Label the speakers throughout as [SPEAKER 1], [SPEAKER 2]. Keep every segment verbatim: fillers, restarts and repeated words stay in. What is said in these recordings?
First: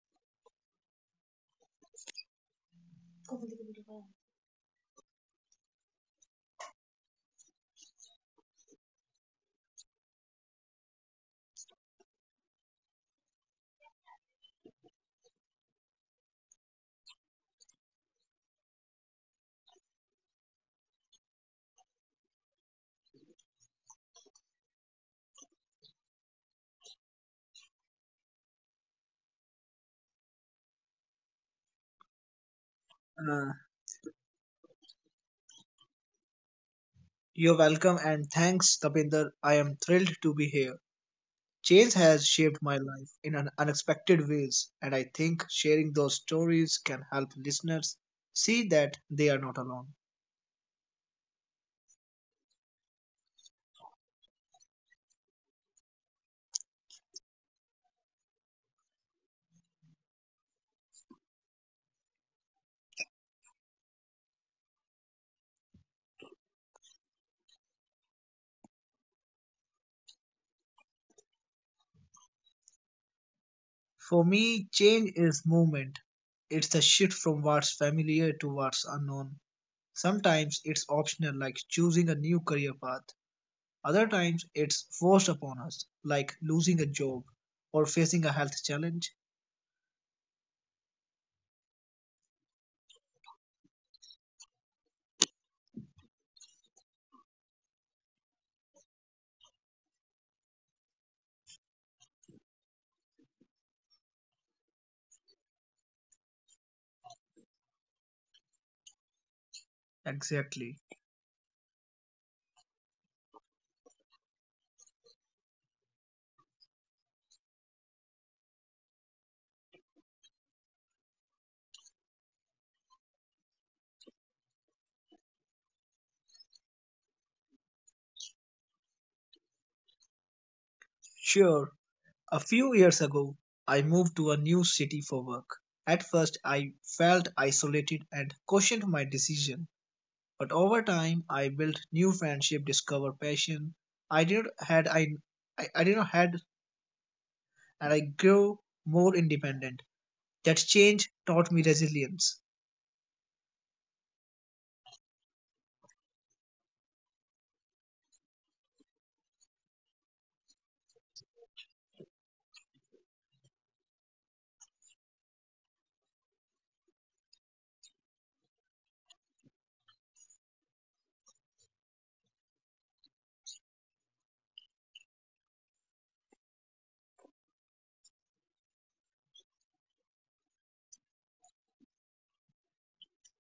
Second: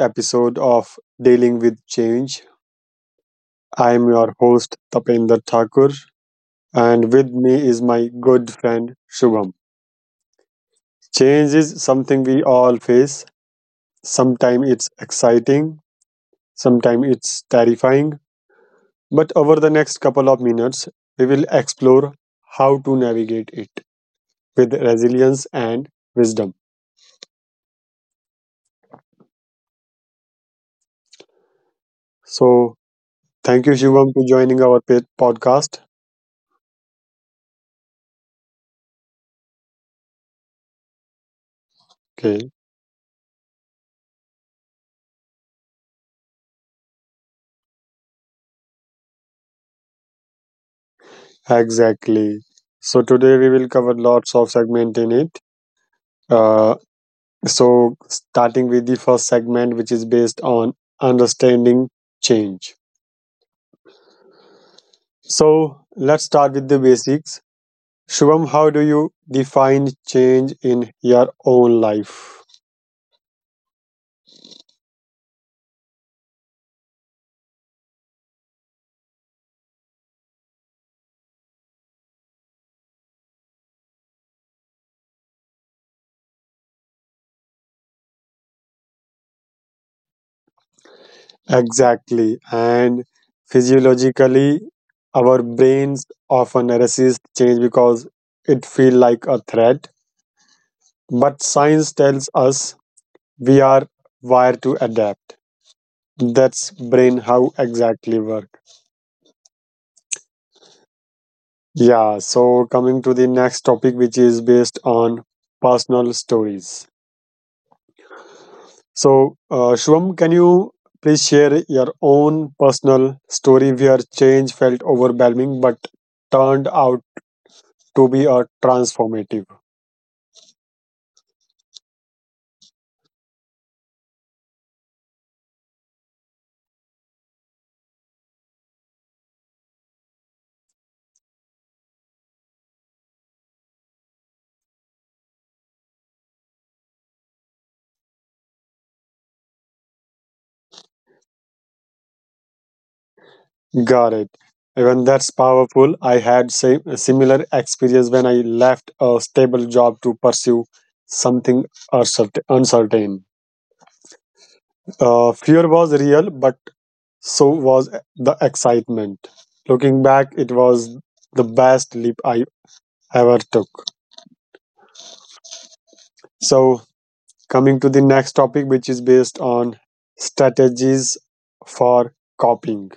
[SPEAKER 1] episode of Dealing with Change.
[SPEAKER 2] Uh,
[SPEAKER 1] I am your host Tapendra Thakur and with me is my good friend Shubham. Change is something we all face. Sometimes it's exciting, sometimes it's terrifying, but over the next couple of minutes we will explore how to navigate it with resilience and wisdom. So, thank you Shubham for joining our pa- podcast.
[SPEAKER 2] you're welcome and thanks, Tapinder. I am thrilled to be here. Change has shaped
[SPEAKER 1] Okay.
[SPEAKER 2] my life in an unexpected ways, and I think sharing those stories can help listeners see that they are not alone.
[SPEAKER 1] Exactly. So today we will cover lots of segment in it. Uh, so starting with the first segment, which is based on understanding change. So let's start with the basics. Shubham, how do you define change in your own life?
[SPEAKER 2] For me, change is movement. It's the shift from what's familiar to what's unknown. Sometimes it's optional, like choosing a new career path. Other times it's forced upon us, like losing a job or facing a health challenge.
[SPEAKER 1] Exactly. And physiologically, our brains often resist change because it feels like a threat. But science tells us we are wired to adapt. That's brain how exactly work.
[SPEAKER 2] Exactly.
[SPEAKER 1] Yeah, so coming to the next topic, which is based on personal stories. So, uh, Shwam, can you please share your own personal story where change felt overwhelming but turned out to be a transformative?
[SPEAKER 2] Sure, a few years ago, I moved to a new city for work. At first, I felt isolated and questioned my decision, but over time, I built new friendship, discovered passion. I did not had I, I, I did not had, and I grew more independent. That change taught me resilience.
[SPEAKER 1] Got it. Even that's powerful. I had same, a similar experience when I left a stable job to pursue something uncertain. uncertain. Uh, fear was real, but so was the excitement. Looking back, it was the best leap I ever took. So, coming to the next topic, which is based on strategies for coping.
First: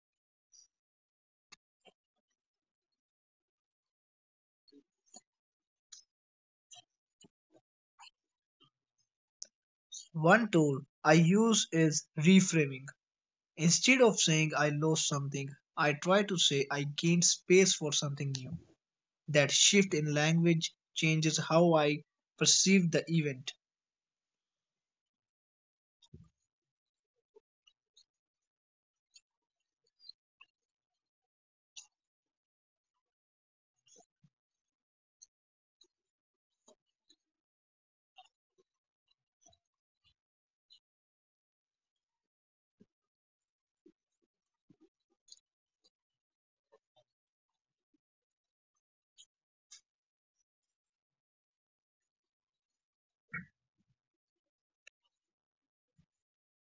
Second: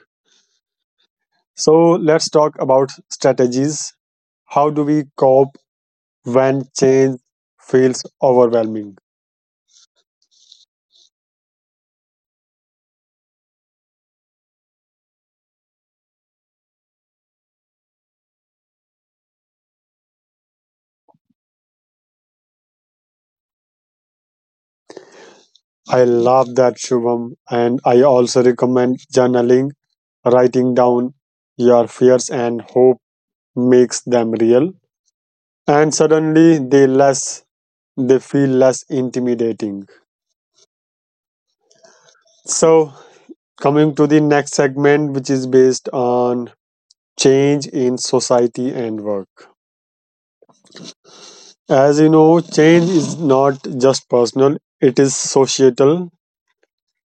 [SPEAKER 1] So, let's talk about strategies. How do we cope when change feels overwhelming?
[SPEAKER 2] One tool I use is reframing. Instead of saying I lost something, I try to say I gained space for something new. That shift in language changes how I perceived the event.
[SPEAKER 1] I love that, Shubham, and I also recommend journaling, writing down your fears and hopes makes them real and suddenly they less they feel less intimidating. So coming to the next segment, which is based on change in society and work. As you know, change is not just personal, it is societal.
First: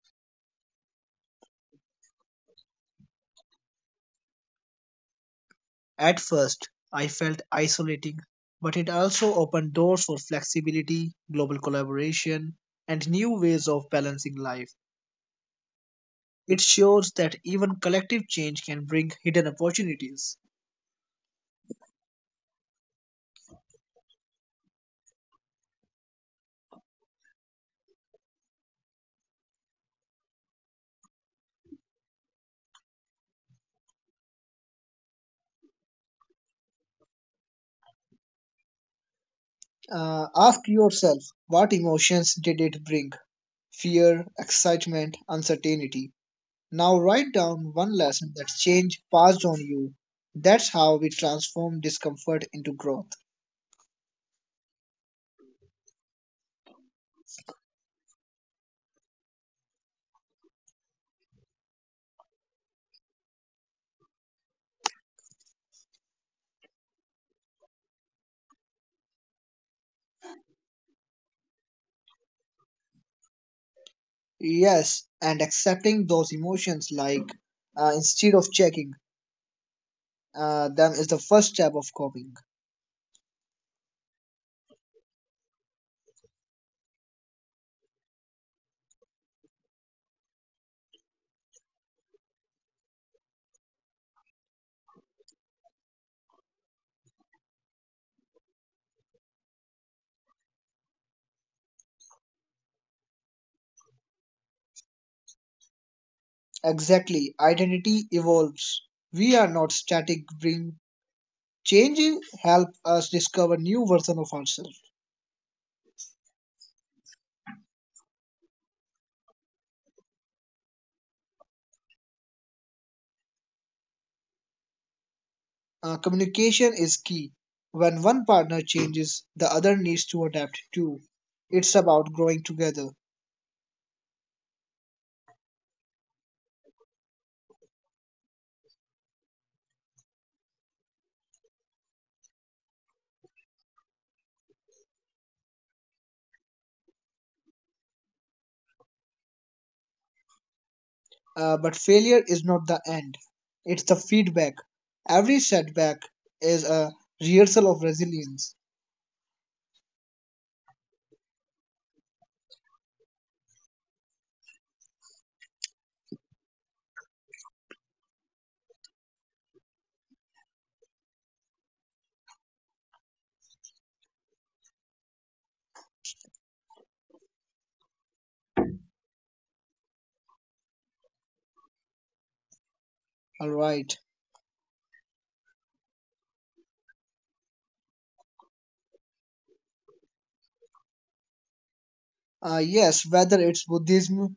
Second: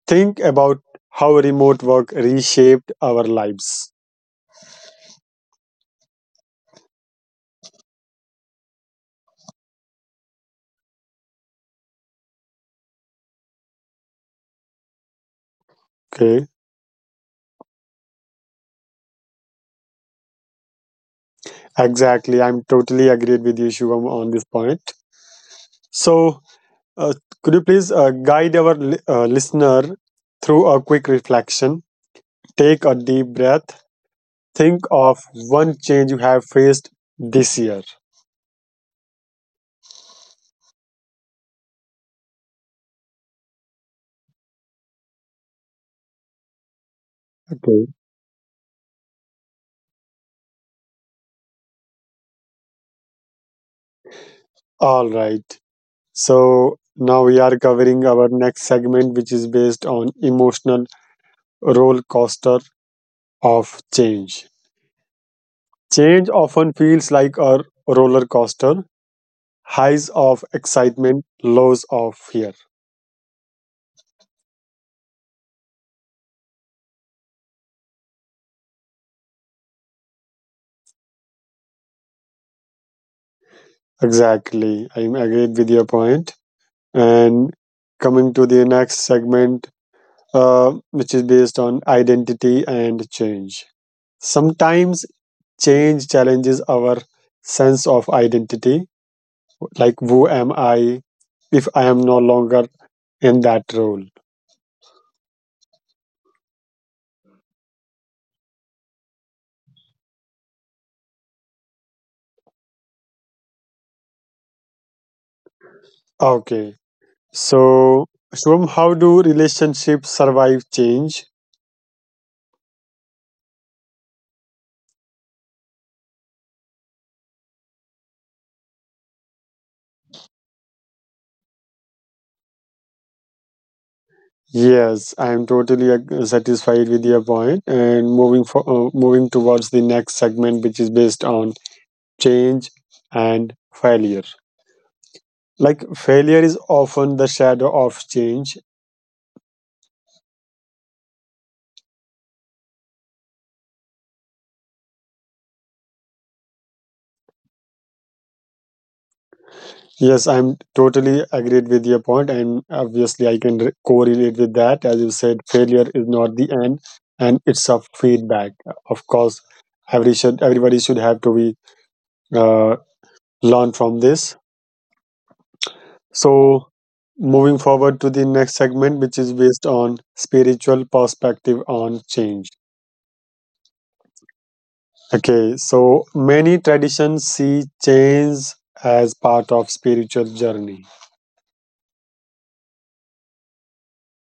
[SPEAKER 1] Think about how remote work reshaped our lives.
[SPEAKER 2] At first, I felt isolating, but it also opened doors for flexibility, global collaboration, and new ways of balancing life. It
[SPEAKER 1] Okay.
[SPEAKER 2] shows that even collective change can bring hidden opportunities.
[SPEAKER 1] Exactly, I'm totally agreed with you Shubham on this point, so Uh, could you please uh, guide our li- uh, listener through a quick reflection? Take a deep breath. Think of one change you have faced this year.
[SPEAKER 2] Uh, ask yourself what emotions did it bring? Fear, excitement, uncertainty. Now write down one
[SPEAKER 1] Okay.
[SPEAKER 2] lesson that change passed on you. That's how we transform discomfort into growth.
[SPEAKER 1] All right. So now we are covering our next segment, which is based on emotional roller coaster of change. Change often feels like a roller coaster, highs of excitement, lows of fear.
[SPEAKER 2] Yes, and accepting those emotions like uh, instead of checking uh, them is the first step of coping.
[SPEAKER 1] Exactly. I'm agreed with your point. And coming to the next segment, uh, which is based on identity and change. Sometimes change challenges our sense of identity, like who am I if I am no longer in that role?
[SPEAKER 2] Exactly, identity evolves. We are not static. Bring changes help us discover new version of ourselves.
[SPEAKER 1] Okay, so Shubham, how do relationships survive change?
[SPEAKER 2] Uh, communication is key. When one partner changes, the other needs to adapt too. It's about growing together.
[SPEAKER 1] Yes, I am totally ag- satisfied with your point, point. And moving for uh, moving towards the next segment, which is based on change and failure, like failure is often the shadow of change.
[SPEAKER 2] Uh, but failure is not the end, it's the feedback. Every setback is a rehearsal of resilience.
[SPEAKER 1] Yes, I'm totally agreed with your point, and obviously I can re- correlate with that. As you said, failure is not the end and it's a feedback. Of course, every should everybody should have to be uh, learn from this. So moving forward to the next segment, which is based on spiritual perspective on change.
[SPEAKER 2] All right.
[SPEAKER 1] Okay, so many traditions see change as part of spiritual journey.
[SPEAKER 2] Uh, yes, whether it's Buddhism,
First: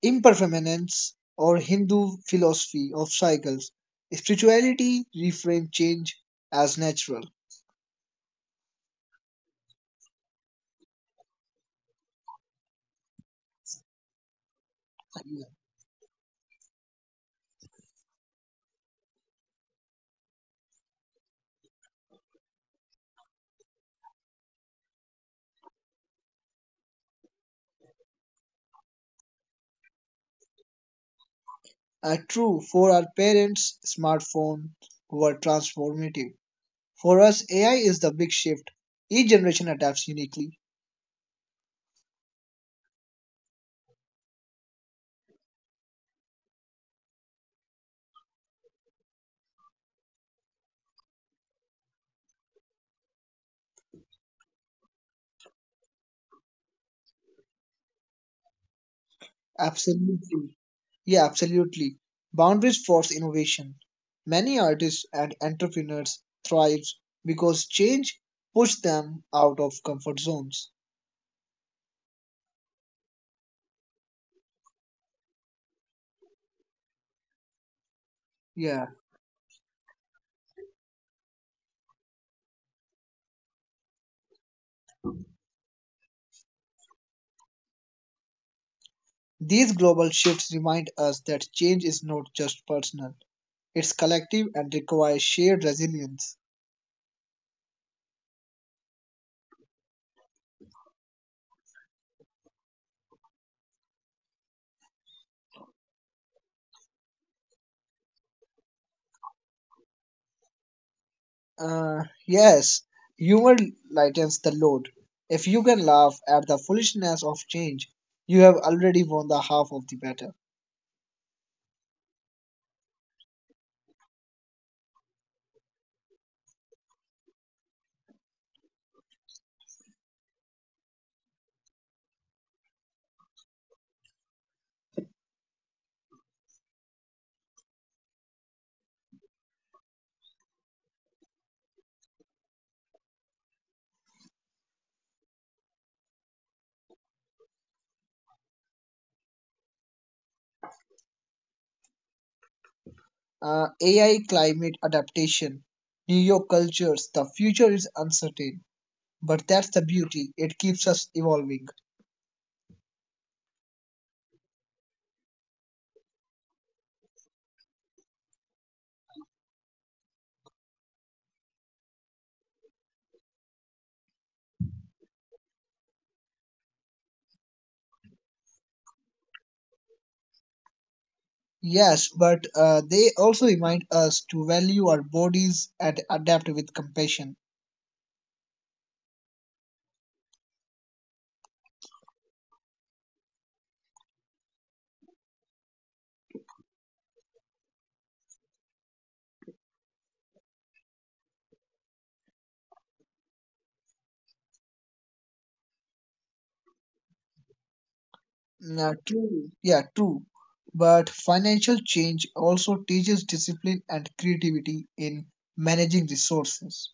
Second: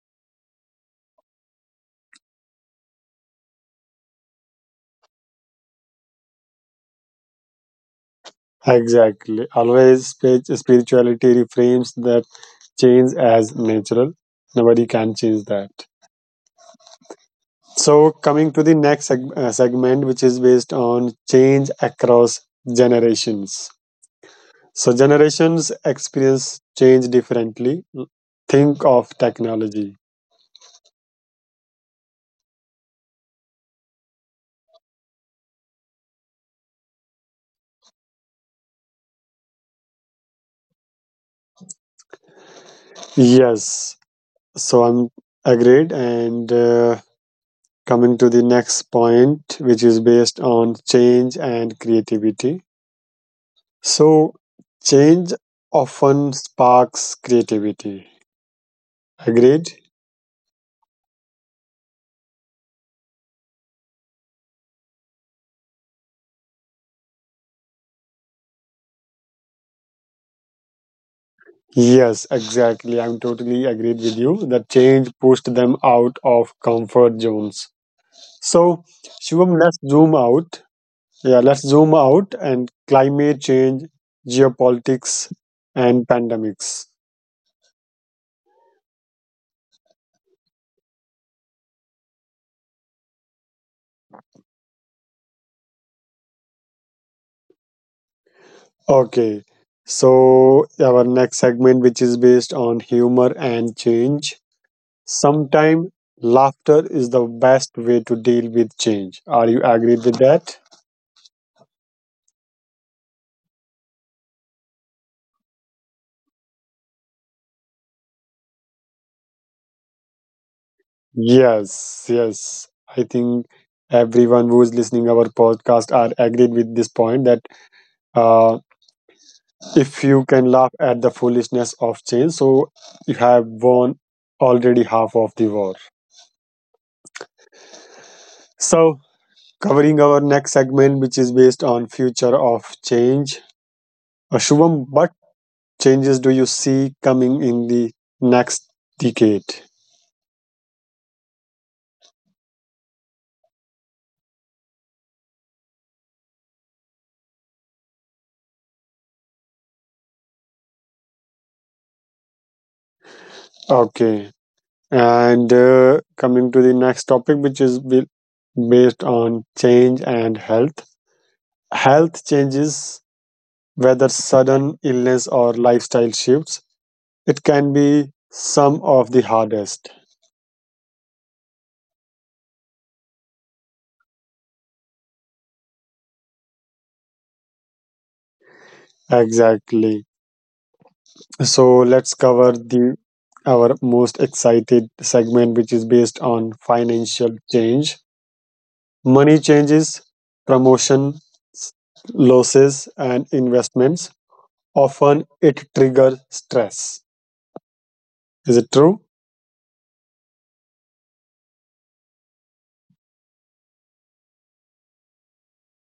[SPEAKER 2] impermanence, or Hindu philosophy of cycles, spirituality reframes change as natural.
[SPEAKER 1] Exactly. Always spi- spirituality reframes that change as natural. Nobody can change that. So coming to the next seg- uh, segment, which is based on change across generations. So generations experience change differently. Think of technology.
[SPEAKER 2] Uh, true, for our parents, smartphones were transformative. For us, A I is the big shift. Each generation adapts uniquely.
[SPEAKER 1] Yes. So I'm agreed and. Uh, coming to the next point, which is based on change and creativity. So change often sparks creativity. Agreed.
[SPEAKER 2] Absolutely. Yeah, absolutely. Boundaries force innovation. Many artists and entrepreneurs thrive because change pushes them out of comfort zones.
[SPEAKER 1] Yes, exactly, I'm totally agreed with you that change pushed them out of comfort zones. So
[SPEAKER 2] Yeah,
[SPEAKER 1] Shivam, let's zoom out. Yeah, let's zoom out. And climate change, geopolitics and pandemics.
[SPEAKER 2] these global shifts remind us that change is not just personal, it's collective and requires shared resilience.
[SPEAKER 1] Okay, so our next segment, which is based on humor and change. Sometimes laughter is the best way to deal with change. Are you agreed with that?
[SPEAKER 2] Uh, yes, humor lightens the load. If you can laugh at the foolishness of change, you have already won the half of the battle.
[SPEAKER 1] Yes, yes, I think everyone who is listening our podcast are agreed with this point that uh, if you can laugh at the foolishness of change, so you have won already half of the war. So covering our next segment, which is based on future of change. Uh, Shubham, what changes do you see coming in the next decade?
[SPEAKER 2] Uh, A I climate adaptation, New York cultures, the future is uncertain, but that's the beauty. It keeps us evolving.
[SPEAKER 1] Okay, and uh, coming to the next topic, which is be- based on change and health. Health changes, whether sudden illness or lifestyle shifts, it can be some of the hardest.
[SPEAKER 2] Yes, but uh, they also remind us to value our bodies and adapt with compassion.
[SPEAKER 1] Exactly. So let's cover the our most excited segment, which is based on financial change. Money changes, promotion, losses, and investments. Often it triggers stress.
[SPEAKER 2] Now,
[SPEAKER 1] Is
[SPEAKER 2] true.
[SPEAKER 1] it
[SPEAKER 2] Yeah,
[SPEAKER 1] true?
[SPEAKER 2] true. But financial change also teaches discipline and creativity in managing resources,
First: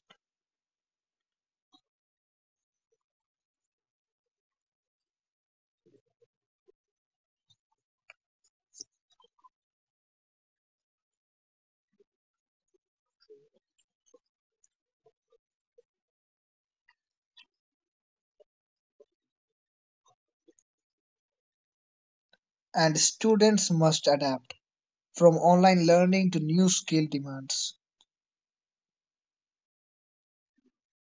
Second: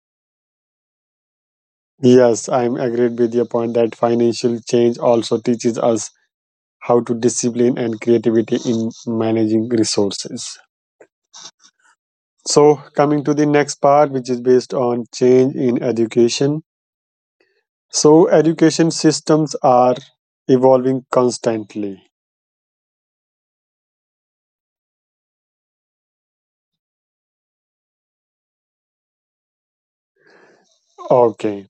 [SPEAKER 1] Yes, I'm agreed with your point that financial change also teaches us how to discipline and creativity in managing resources. So, coming to the next part, which is based on change in education. So, education systems are evolving constantly.
[SPEAKER 2] and students must adapt from online learning to new skill demands.
[SPEAKER 1] Okay.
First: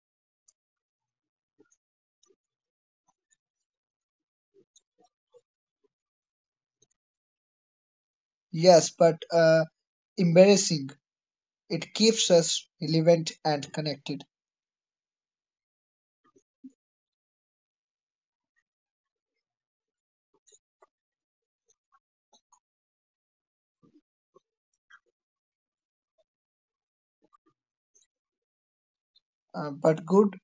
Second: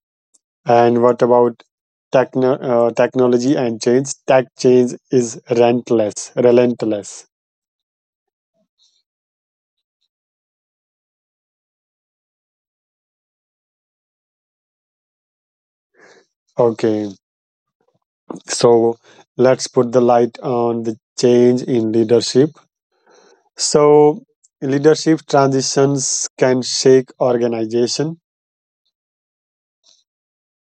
[SPEAKER 1] And what about techno- uh, technology and change? Tech change is relentless, relentless.
[SPEAKER 2] Yes, but uh, embarrassing. It keeps us relevant and connected.
[SPEAKER 1] Okay, so let's put the light on the change in leadership. So leadership transitions can shake organization.
[SPEAKER 2] Uh, but good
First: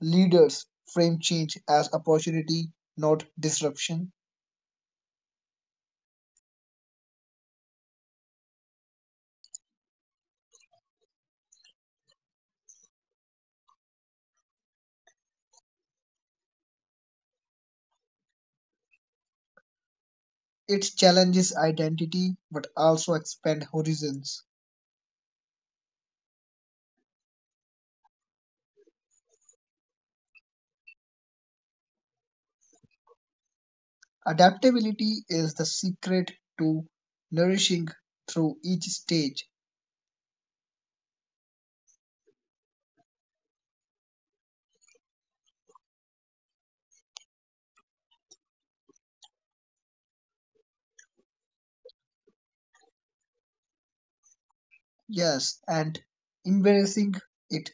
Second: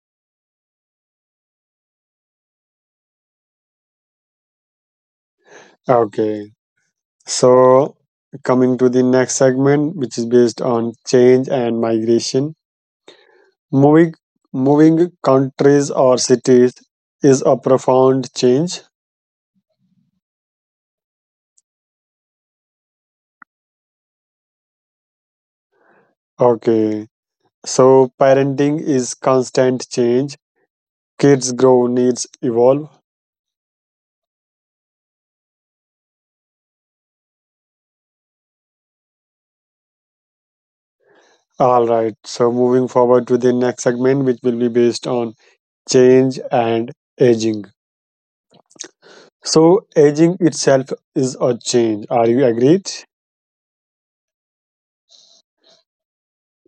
[SPEAKER 2] leaders frame change as opportunity, not disruption.
[SPEAKER 1] Okay, so coming to the next segment, which is based on change and migration. Moving moving countries or cities is a profound change.
[SPEAKER 2] It challenges identity but also expand horizons.
[SPEAKER 1] Okay. So parenting is constant change. Kids grow, needs evolve.
[SPEAKER 2] Adaptability is the secret to nourishing through each stage.
[SPEAKER 1] All right. So moving forward to the next segment, which will be based on change and aging. So aging itself is a change. Are you agreed?
[SPEAKER 2] Yes, and embracing it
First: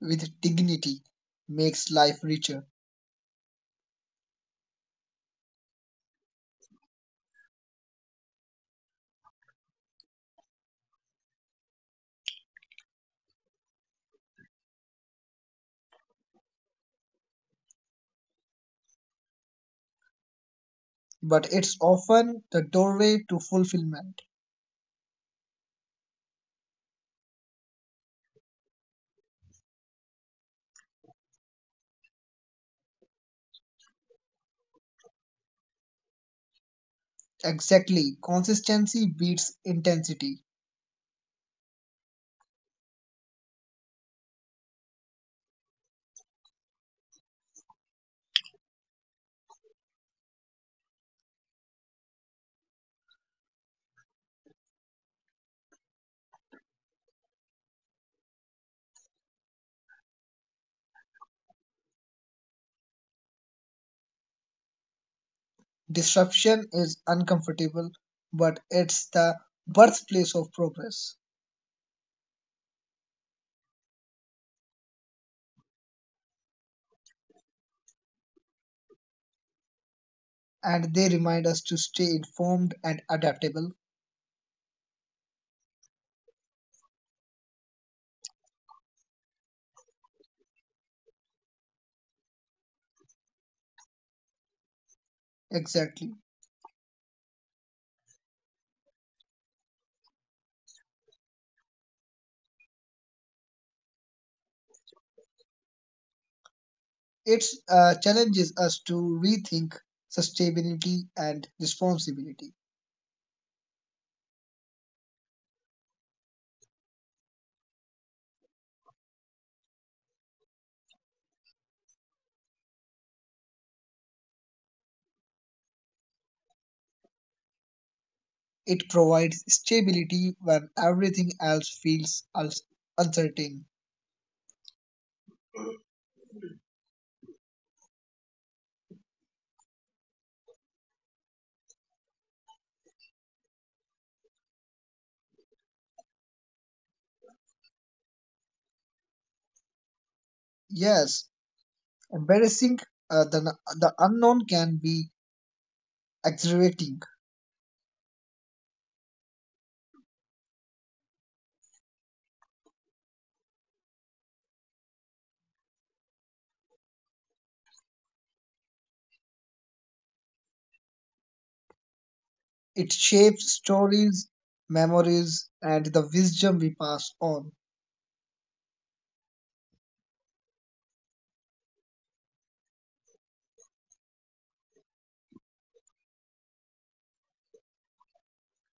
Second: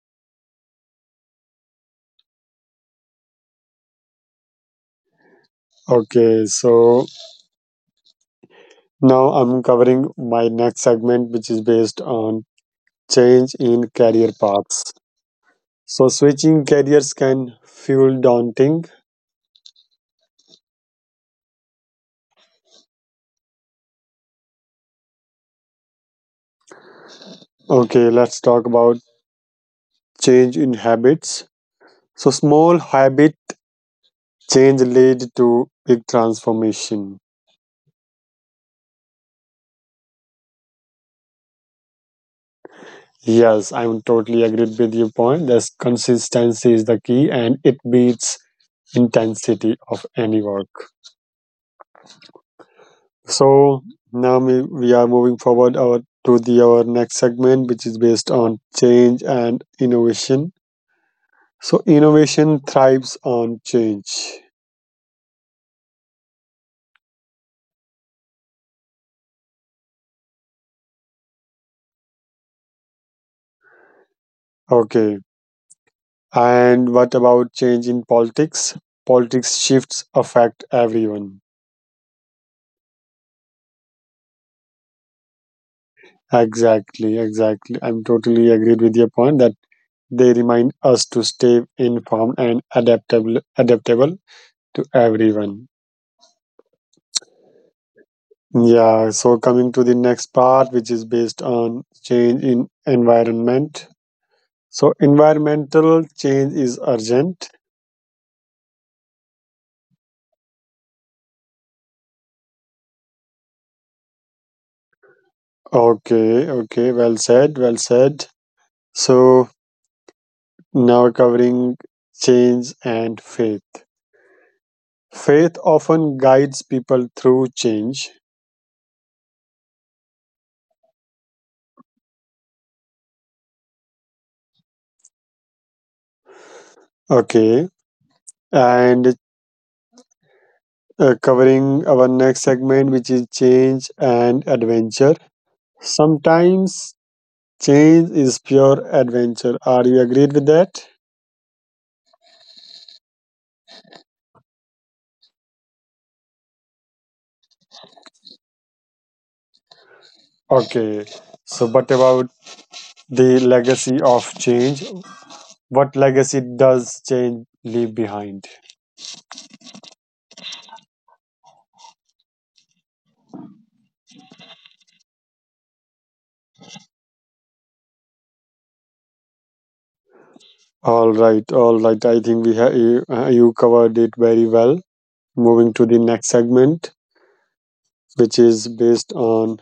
[SPEAKER 2] with dignity makes life richer,
[SPEAKER 1] Okay. So now I'm covering my next segment, which is based on change in career paths. So switching careers can feel daunting.
[SPEAKER 2] but it's often the doorway to fulfillment.
[SPEAKER 1] Okay. Let's talk about change in habits. So small habit change lead to big transformation.
[SPEAKER 2] Exactly. Consistency beats intensity.
[SPEAKER 1] Yes, I'm totally agreed with your point. That's consistency is the key and it beats intensity of any work. So now we, we are moving forward our, to the our next segment, which is based on change and innovation. So innovation thrives on change.
[SPEAKER 2] Disruption is uncomfortable, but it's the birthplace of progress.
[SPEAKER 1] Okay. And what about change in politics? Politics shifts affect
[SPEAKER 2] And
[SPEAKER 1] everyone.
[SPEAKER 2] they remind us to stay informed and adaptable.
[SPEAKER 1] Exactly, exactly, I'm totally agreed with your point that they remind us to stay informed and adaptable adaptable to everyone.
[SPEAKER 2] Exactly.
[SPEAKER 1] Yeah, so coming to the next part, which is based on change in environment. So environmental change is urgent.
[SPEAKER 2] It uh, challenges us to rethink sustainability and responsibility.
[SPEAKER 1] Okay, okay, well said, well said. So now covering change and faith. Faith often guides people through change.
[SPEAKER 2] It provides stability when everything else feels uns- uncertain.
[SPEAKER 1] Okay. And uh, covering our next segment, which is change and adventure. Sometimes change is pure adventure. Are you agreed with that?
[SPEAKER 2] Yes, embarrassing uh, the, the unknown can be exhilarating.
[SPEAKER 1] Okay. So, what about the legacy of change? What legacy does change leave behind?
[SPEAKER 2] It shapes stories, memories, and the wisdom we pass on.
[SPEAKER 1] All right, all right. I think we have you, uh, you covered it very well. Moving to the next segment, which is based on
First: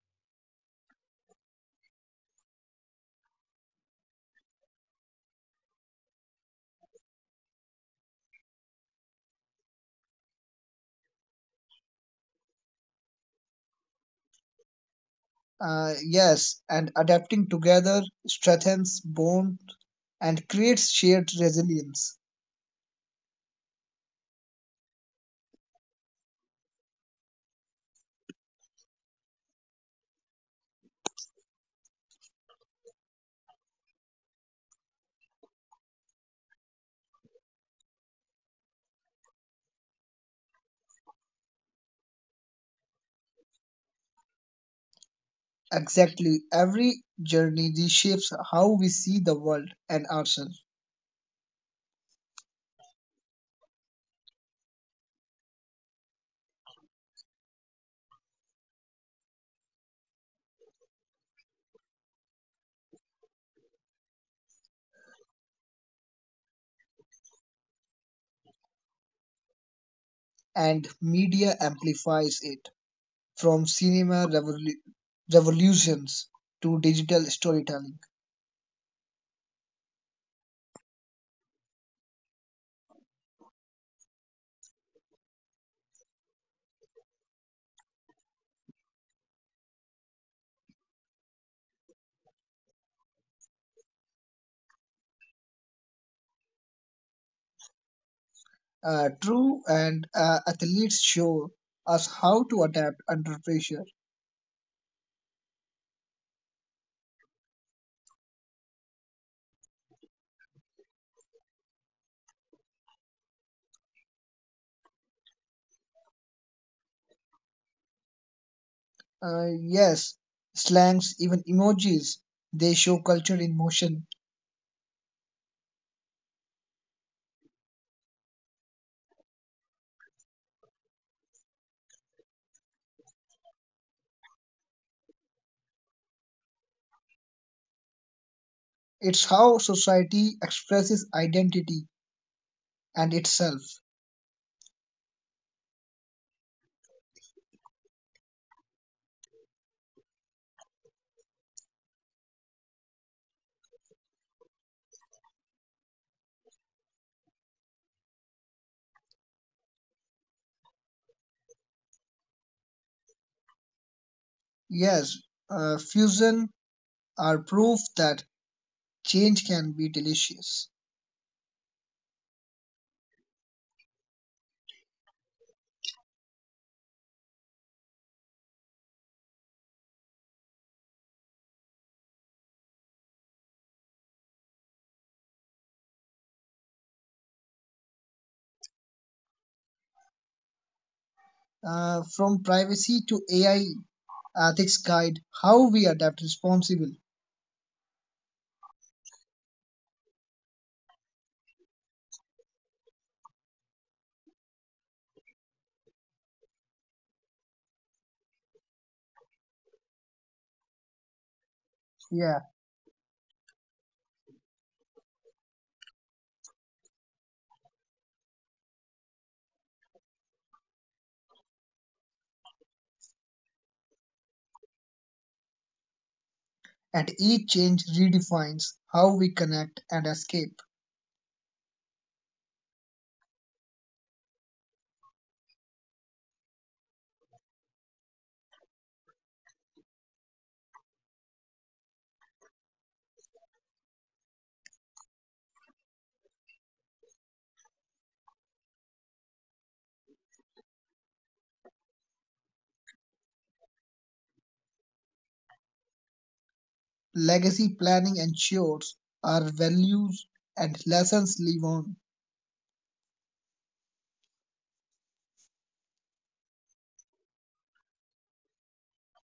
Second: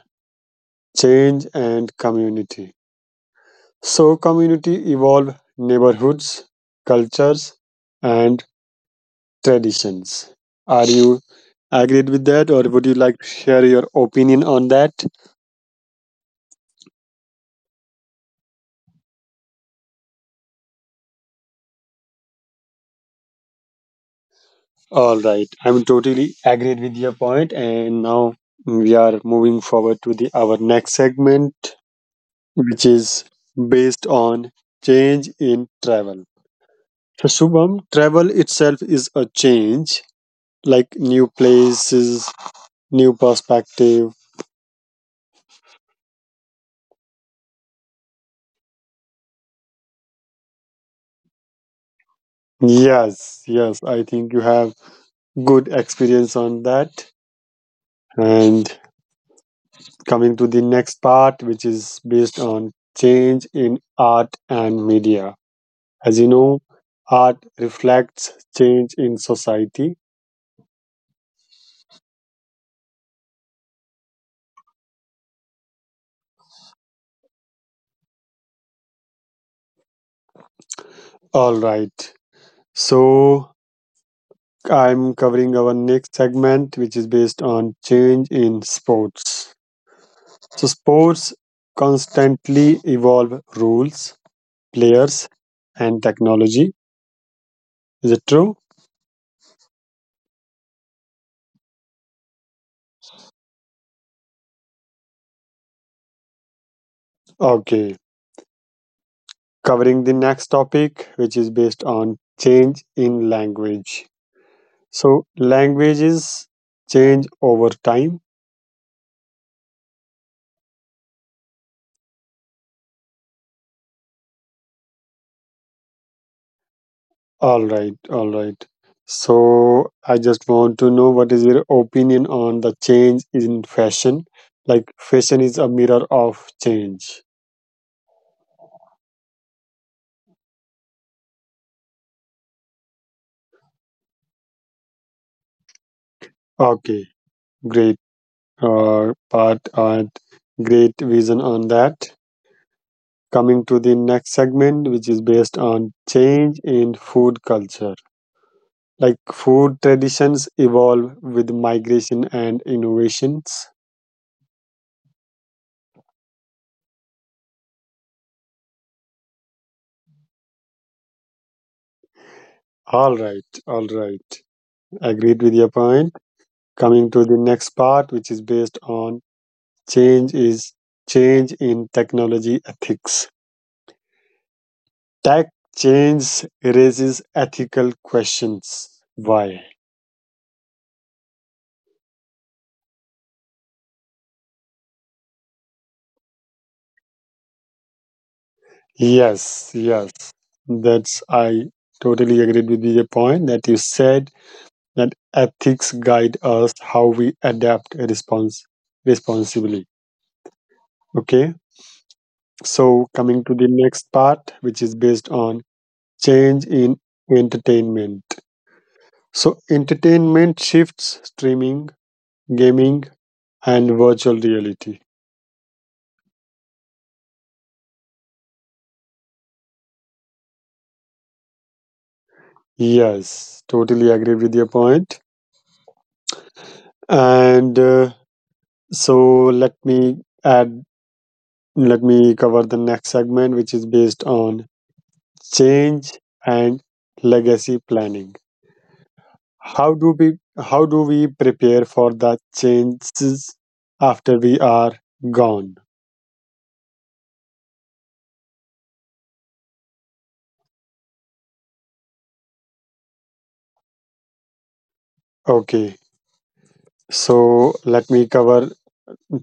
[SPEAKER 1] change and community. So community evolve neighborhoods, cultures and traditions. Are you agreed with that or would you like to share your opinion on that?
[SPEAKER 2] Uh, yes, and adapting together strengthens bonds and creates shared resilience.
[SPEAKER 1] All right. I'm totally agreed with your point, and now we are moving forward to the our next segment, which is based on change in travel. So Shubham, travel itself is a change, like new places, new perspective.
[SPEAKER 2] Exactly, every journey reshapes how we see the world and ourselves,
[SPEAKER 1] Yes, yes, I think you have good experience on that. And coming to the next part, which is based on change in art and media. As you know, art reflects change in society.
[SPEAKER 2] and media amplifies it from cinema revolu- revolutions to digital storytelling.
[SPEAKER 1] All right. So I'm covering our next segment, which is based on change in sports. So sports constantly evolve rules, players, and technology. Is it true?
[SPEAKER 2] Uh, true, and uh, athletes show us how to adapt under pressure.
[SPEAKER 1] Okay. Covering the next topic, which is based on change in language. So, languages change over time.
[SPEAKER 2] Uh, yes, slangs, even emojis, they show culture in motion.
[SPEAKER 1] All right, all right. So, I just want to know what is your opinion on the change in fashion? Like, fashion is a mirror of change.
[SPEAKER 2] It's how society expresses identity and itself.
[SPEAKER 1] Okay, great, uh, part and great vision on that. Coming to the next segment, which is based on change in food culture. Like food traditions evolve with migration and innovations.
[SPEAKER 2] Yes, uh, fusion are proof that change can be delicious.
[SPEAKER 1] All right, all right. Agreed with your point. Coming to the next part, which is based on change is change in technology ethics. Tech change raises ethical questions. Why?
[SPEAKER 2] Uh, from privacy to A I ethics guide how we adapt responsibly.
[SPEAKER 1] Yes, yes. That's I totally agreed with your point that you said that ethics guide us how we adapt response responsibly. Okay,
[SPEAKER 2] Yeah,
[SPEAKER 1] so coming to the next part, which is based on change in entertainment. So, entertainment shifts streaming, gaming, and virtual reality.
[SPEAKER 2] and each change redefines how we connect and escape.
[SPEAKER 1] Yes, totally agree with your point. And uh, so, let me add, let me cover the next segment, which is based on change and legacy planning. How do we how do we prepare for the changes after we are gone?
[SPEAKER 2] Legacy planning ensures our values and lessons live on.
[SPEAKER 1] Okay, so let me cover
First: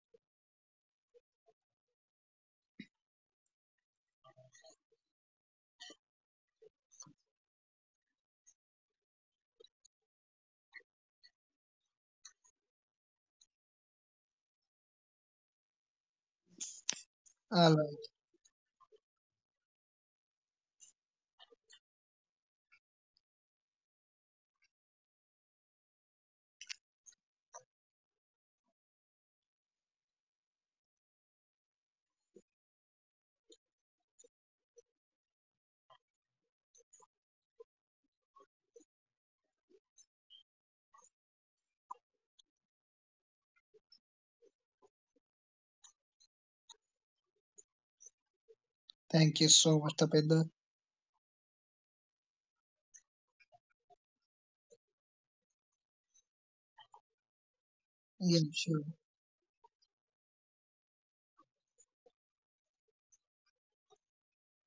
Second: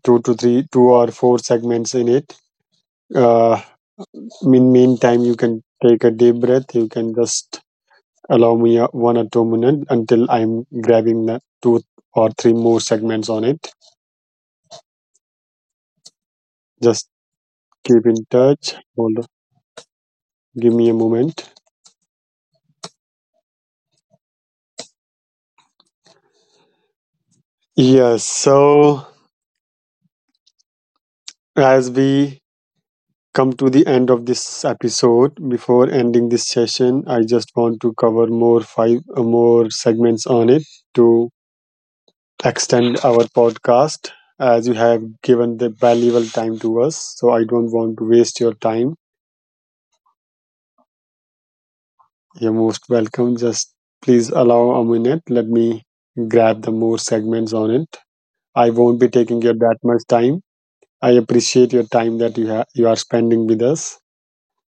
[SPEAKER 1] two to three, two or four segments in it. Uh, in meantime, you can take a deep breath. You can just allow me a, one or two minutes until I'm grabbing the two or three more segments on it. Just
[SPEAKER 2] uh,
[SPEAKER 1] keep in touch. Hold on. Give me a moment. Yes. So as we come to the end of this episode. Before ending this session, I just want to cover more five uh, more segments on it to extend our podcast as you have given the valuable time to us. So I don't want to waste your time.
[SPEAKER 2] Thank you so much, Tapendra.
[SPEAKER 1] You're most welcome. Just please allow a minute. Let me grab the more segments on it.
[SPEAKER 2] Yeah,
[SPEAKER 1] I
[SPEAKER 2] sure.
[SPEAKER 1] won't be taking your that much time. I appreciate your time that you ha- you are spending with us.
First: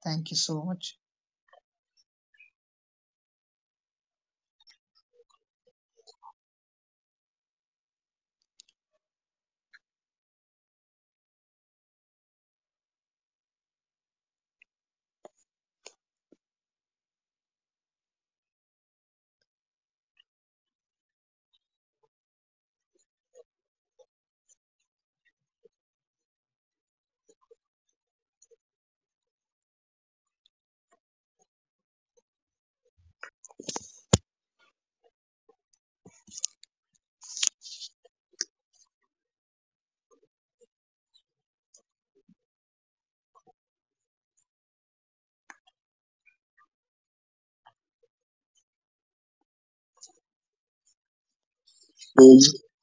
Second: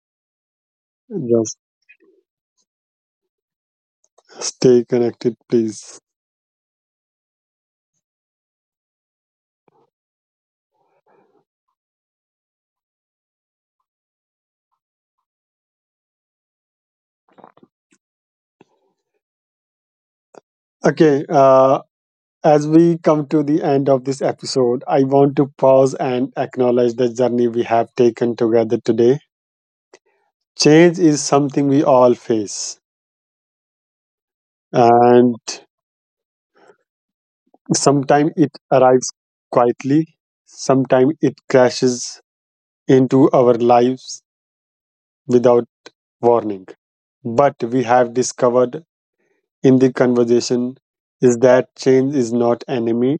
[SPEAKER 2] Thank you so much.
[SPEAKER 1] Just stay connected, please. Okay, uh, As we come to the end of this episode, I want to pause and acknowledge the journey we have taken together today. Change is something we all face, and sometimes it arrives quietly, sometimes it crashes into our lives without warning. But we have discovered in the conversation is that change is not enemy,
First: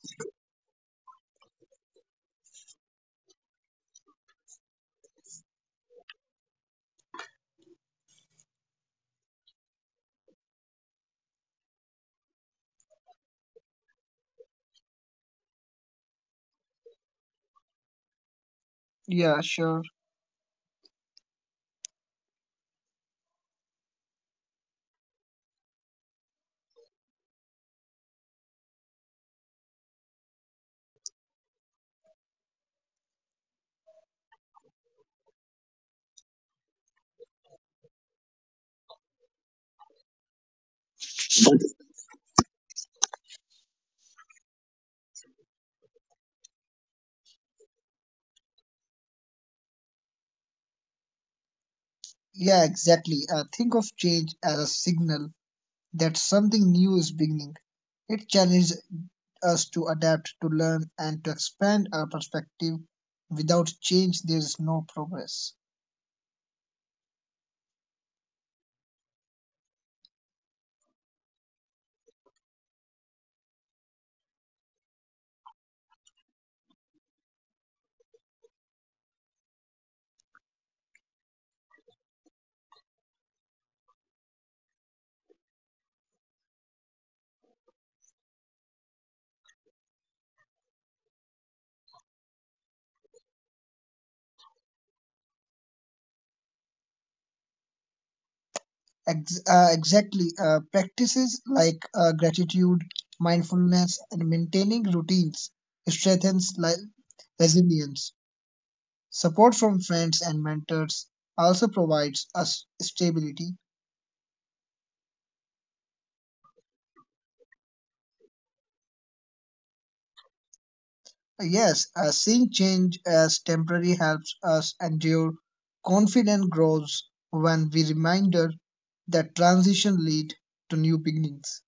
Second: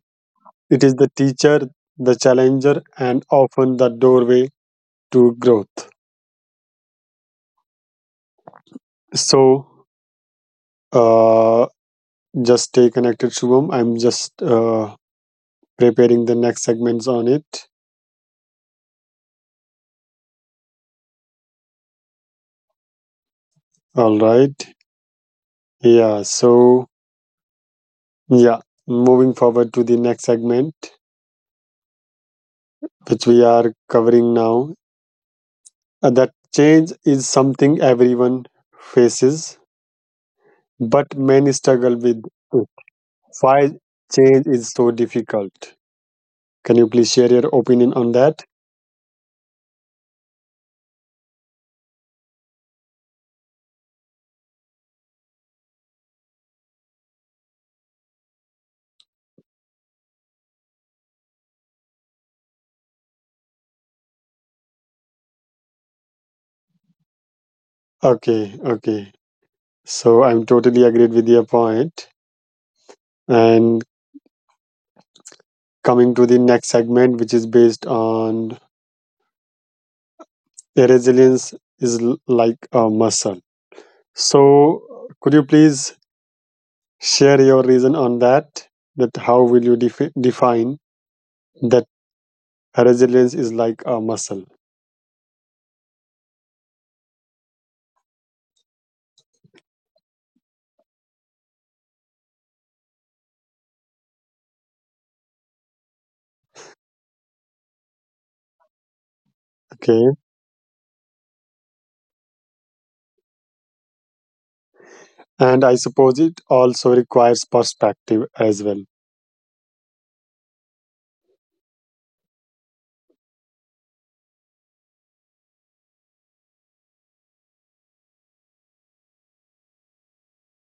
[SPEAKER 1] it is the teacher, the challenger, and often the doorway to growth. So, uh, just stay connected, Shubham. I'm just uh, preparing the next segments on it.
[SPEAKER 2] Yeah, sure.
[SPEAKER 1] All right. Yeah. So, yeah, moving forward to the next segment, which we are covering now. Uh, that change is something everyone faces, but many struggle with it. Why change is so difficult? Can you please share your opinion on that?
[SPEAKER 2] Yeah, exactly. Uh, think of change as a signal that something new is beginning. It challenges us to adapt, to learn, and to expand our perspective. Without change, there is no progress.
[SPEAKER 1] Okay. Okay. So, I'm totally agreed with your point and coming to the next segment, which is based on the resilience is l- like a muscle. So, could you please share your reason on that? That how will you defi- define that resilience is like a muscle?
[SPEAKER 2] Ex- uh, exactly. Uh, practices like uh, gratitude, mindfulness, and maintaining routines strengthens li- resilience. Support from friends and
[SPEAKER 1] Okay,
[SPEAKER 2] mentors also provides us stability.
[SPEAKER 1] and I suppose it also requires perspective as well.
[SPEAKER 2] Yes, uh, seeing change as temporary helps us endure. Confidence grows when we reminder that transition lead to new beginnings.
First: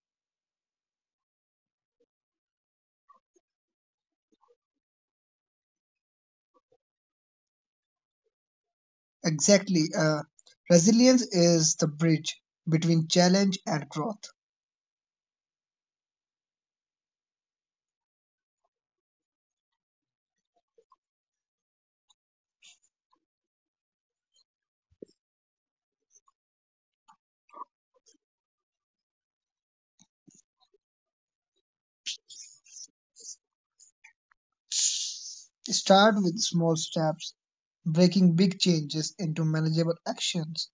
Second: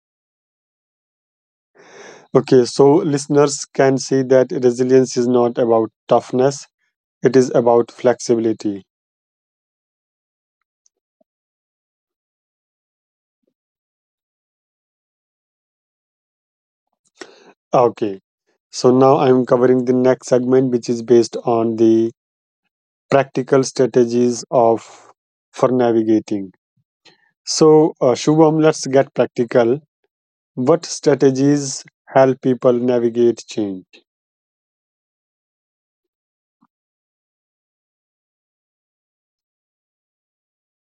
[SPEAKER 1] Okay, so listeners can see that resilience is not about toughness; it is about flexibility.
[SPEAKER 2] Exactly, uh, resilience is the bridge between challenge and growth.
[SPEAKER 1] Okay, so now I'm covering the next segment, which is based on the practical strategies of for navigating. So, uh, Shubham, let's get practical. What strategies help people navigate change?
[SPEAKER 2] Start with small steps, breaking big changes into manageable actions.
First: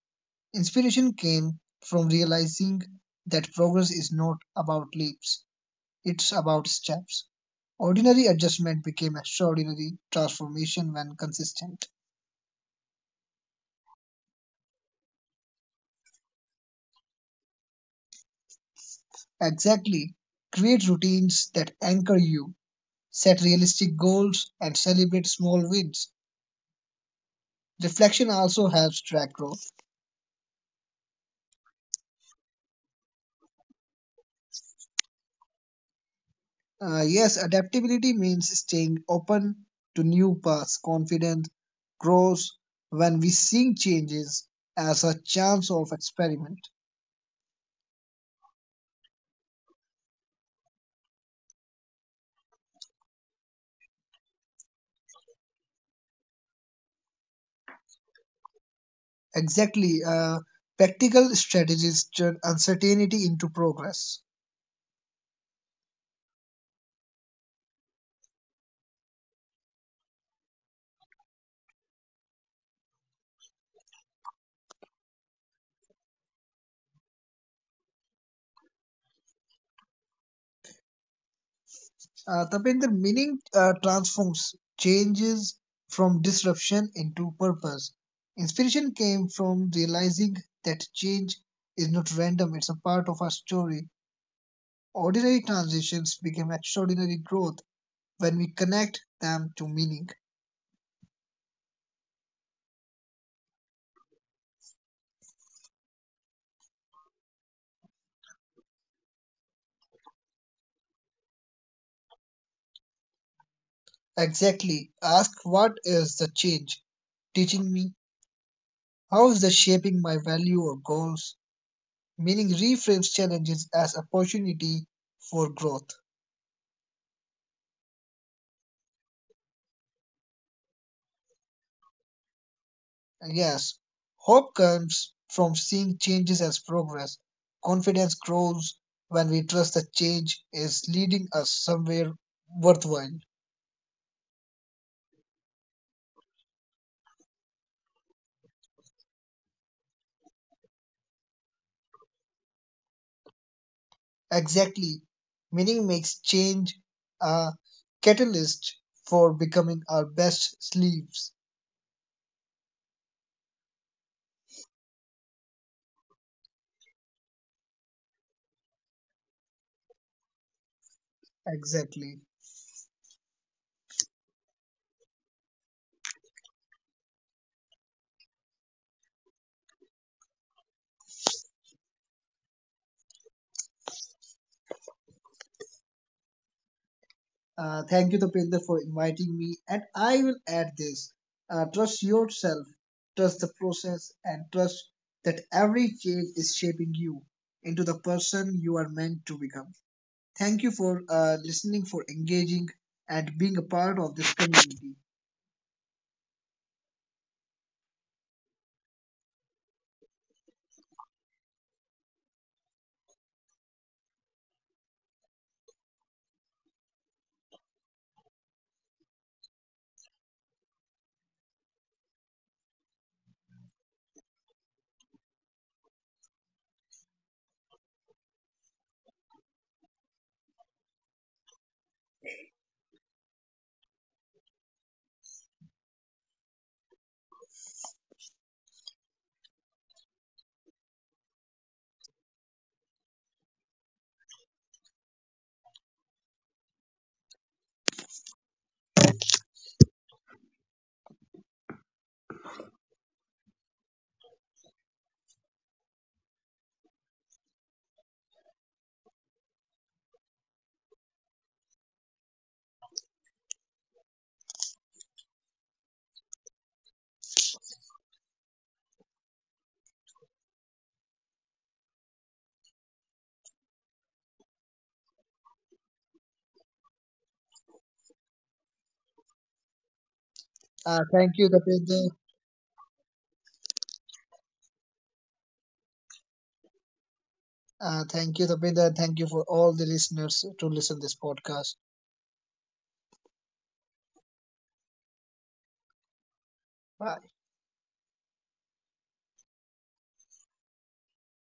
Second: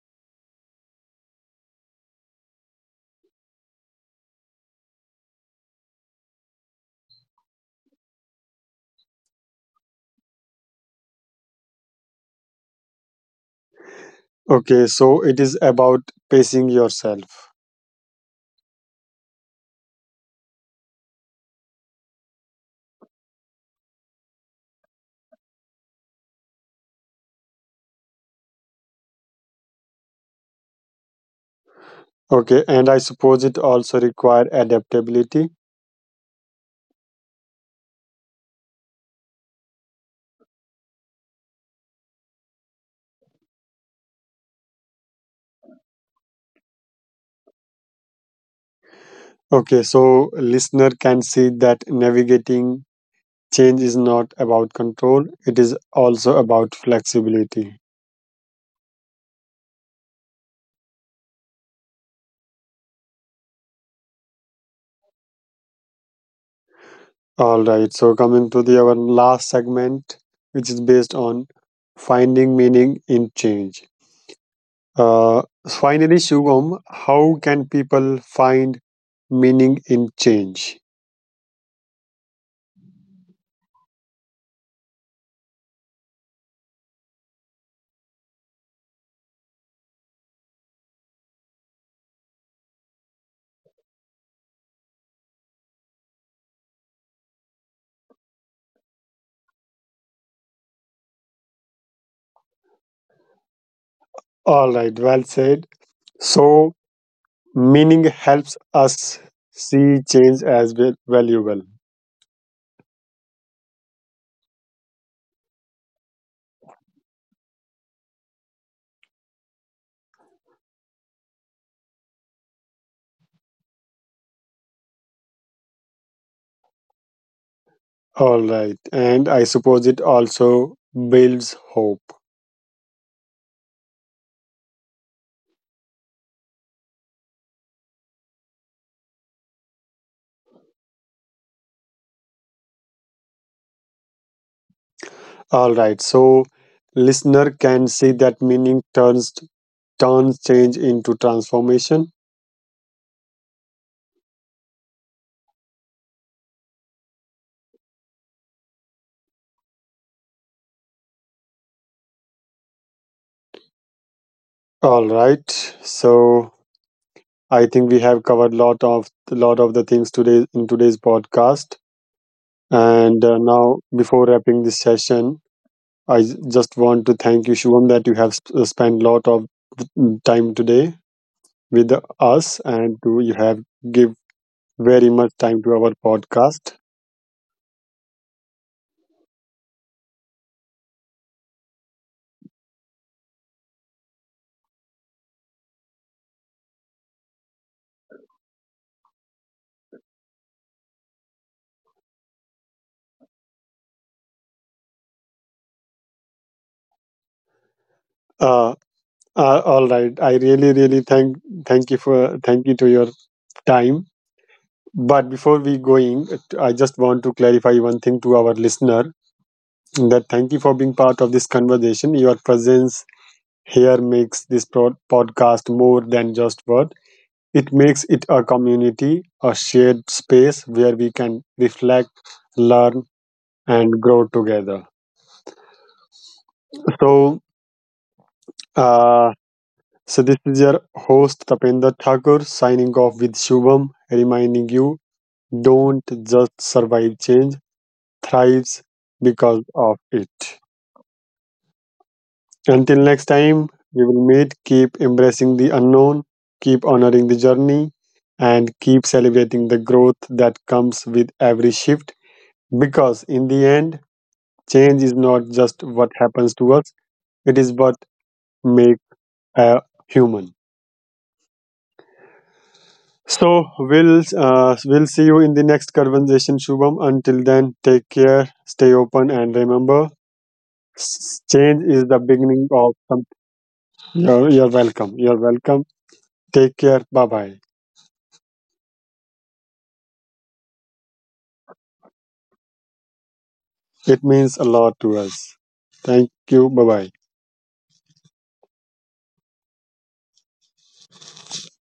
[SPEAKER 2] Inspiration came from realizing that progress is not about leaps, it's about steps. Ordinary adjustment became extraordinary transformation when consistent.
[SPEAKER 1] Okay, so it is about pacing yourself.
[SPEAKER 2] Exactly. Create routines that anchor you, set realistic goals, and celebrate small wins. Reflection also helps track growth.
[SPEAKER 1] Okay, and I suppose it also require adaptability.
[SPEAKER 2] Uh, yes, adaptability means staying open to new paths. Confidence grows when we see changes as a chance of experiment.
[SPEAKER 1] Okay, so listener can see that navigating change is not about control, it is also about flexibility.
[SPEAKER 2] Exactly. Uh, practical strategies turn uncertainty into progress.
[SPEAKER 1] All right, so coming to the our last segment, which is based on finding meaning in change. Uh, Finally, Shubham, how can people find meaning in change?
[SPEAKER 2] Uh, Tapinder, meaning uh, transforms changes from disruption into purpose. Inspiration came from realizing that change is not random, it's a part of our story. Ordinary transitions became extraordinary growth when we connect them to meaning.
[SPEAKER 1] All right, well said. So, meaning helps us see change as val- valuable.
[SPEAKER 2] Exactly. Ask what is the change teaching me? How is that shaping my value or goals? Meaning reframes challenges as opportunity for growth.
[SPEAKER 1] All right, and I suppose it also builds hope.
[SPEAKER 2] Yes, hope comes from seeing changes as progress. Confidence grows when we trust that change is leading us somewhere worthwhile.
[SPEAKER 1] All right. So listener can see that meaning turns turns change into transformation.
[SPEAKER 2] Exactly. Meaning makes change a catalyst for becoming our best sleeves.
[SPEAKER 1] All right. So I think we have covered lot of lot of the things today in today's podcast.
[SPEAKER 2] Exactly.
[SPEAKER 1] And uh, now, before wrapping this session, I j- just want to thank you, Shivam, that you have sp- spent lot of th- time today with us, and to, you have give very much time to our podcast.
[SPEAKER 2] Uh, thank you, Tapinder, for inviting me. And I will add this, uh, trust yourself, trust the process, and trust that every change is shaping you into the person you are meant to become. Thank you for uh, listening, for engaging, and being a part of this community.
[SPEAKER 1] Uh, Uh, all right. I really, really thank thank you for thank you to your time. But before we going, I just want to clarify one thing to our listener that thank you for being part of this conversation. Your presence here makes this pro- podcast more than just word. It makes it a community, a shared space where we can reflect, learn, and grow together. So, uh, so this is your host Tapendra Thakur signing off with Shubham, reminding you don't just survive change, thrives because of it. Until next time, we will meet. Keep embracing the unknown, keep honoring the journey, and keep celebrating the growth that comes with every shift. Because in the end, change is not just what happens to us, it is what makes a human. So we'll uh, we'll see you in the next conversation, Shubham. Until then, take care, stay open, and remember S-
[SPEAKER 2] Uh,
[SPEAKER 1] change
[SPEAKER 2] thank
[SPEAKER 1] is
[SPEAKER 2] you,
[SPEAKER 1] the beginning
[SPEAKER 2] Tapinder.
[SPEAKER 1] of something. You're, you're welcome. You're welcome. Take care. Bye bye.
[SPEAKER 2] Uh, thank you, Tapinder. Thank you for all the listeners to listen this podcast.
[SPEAKER 1] It means a lot to us. Thank you. Bye bye.
[SPEAKER 2] Bye.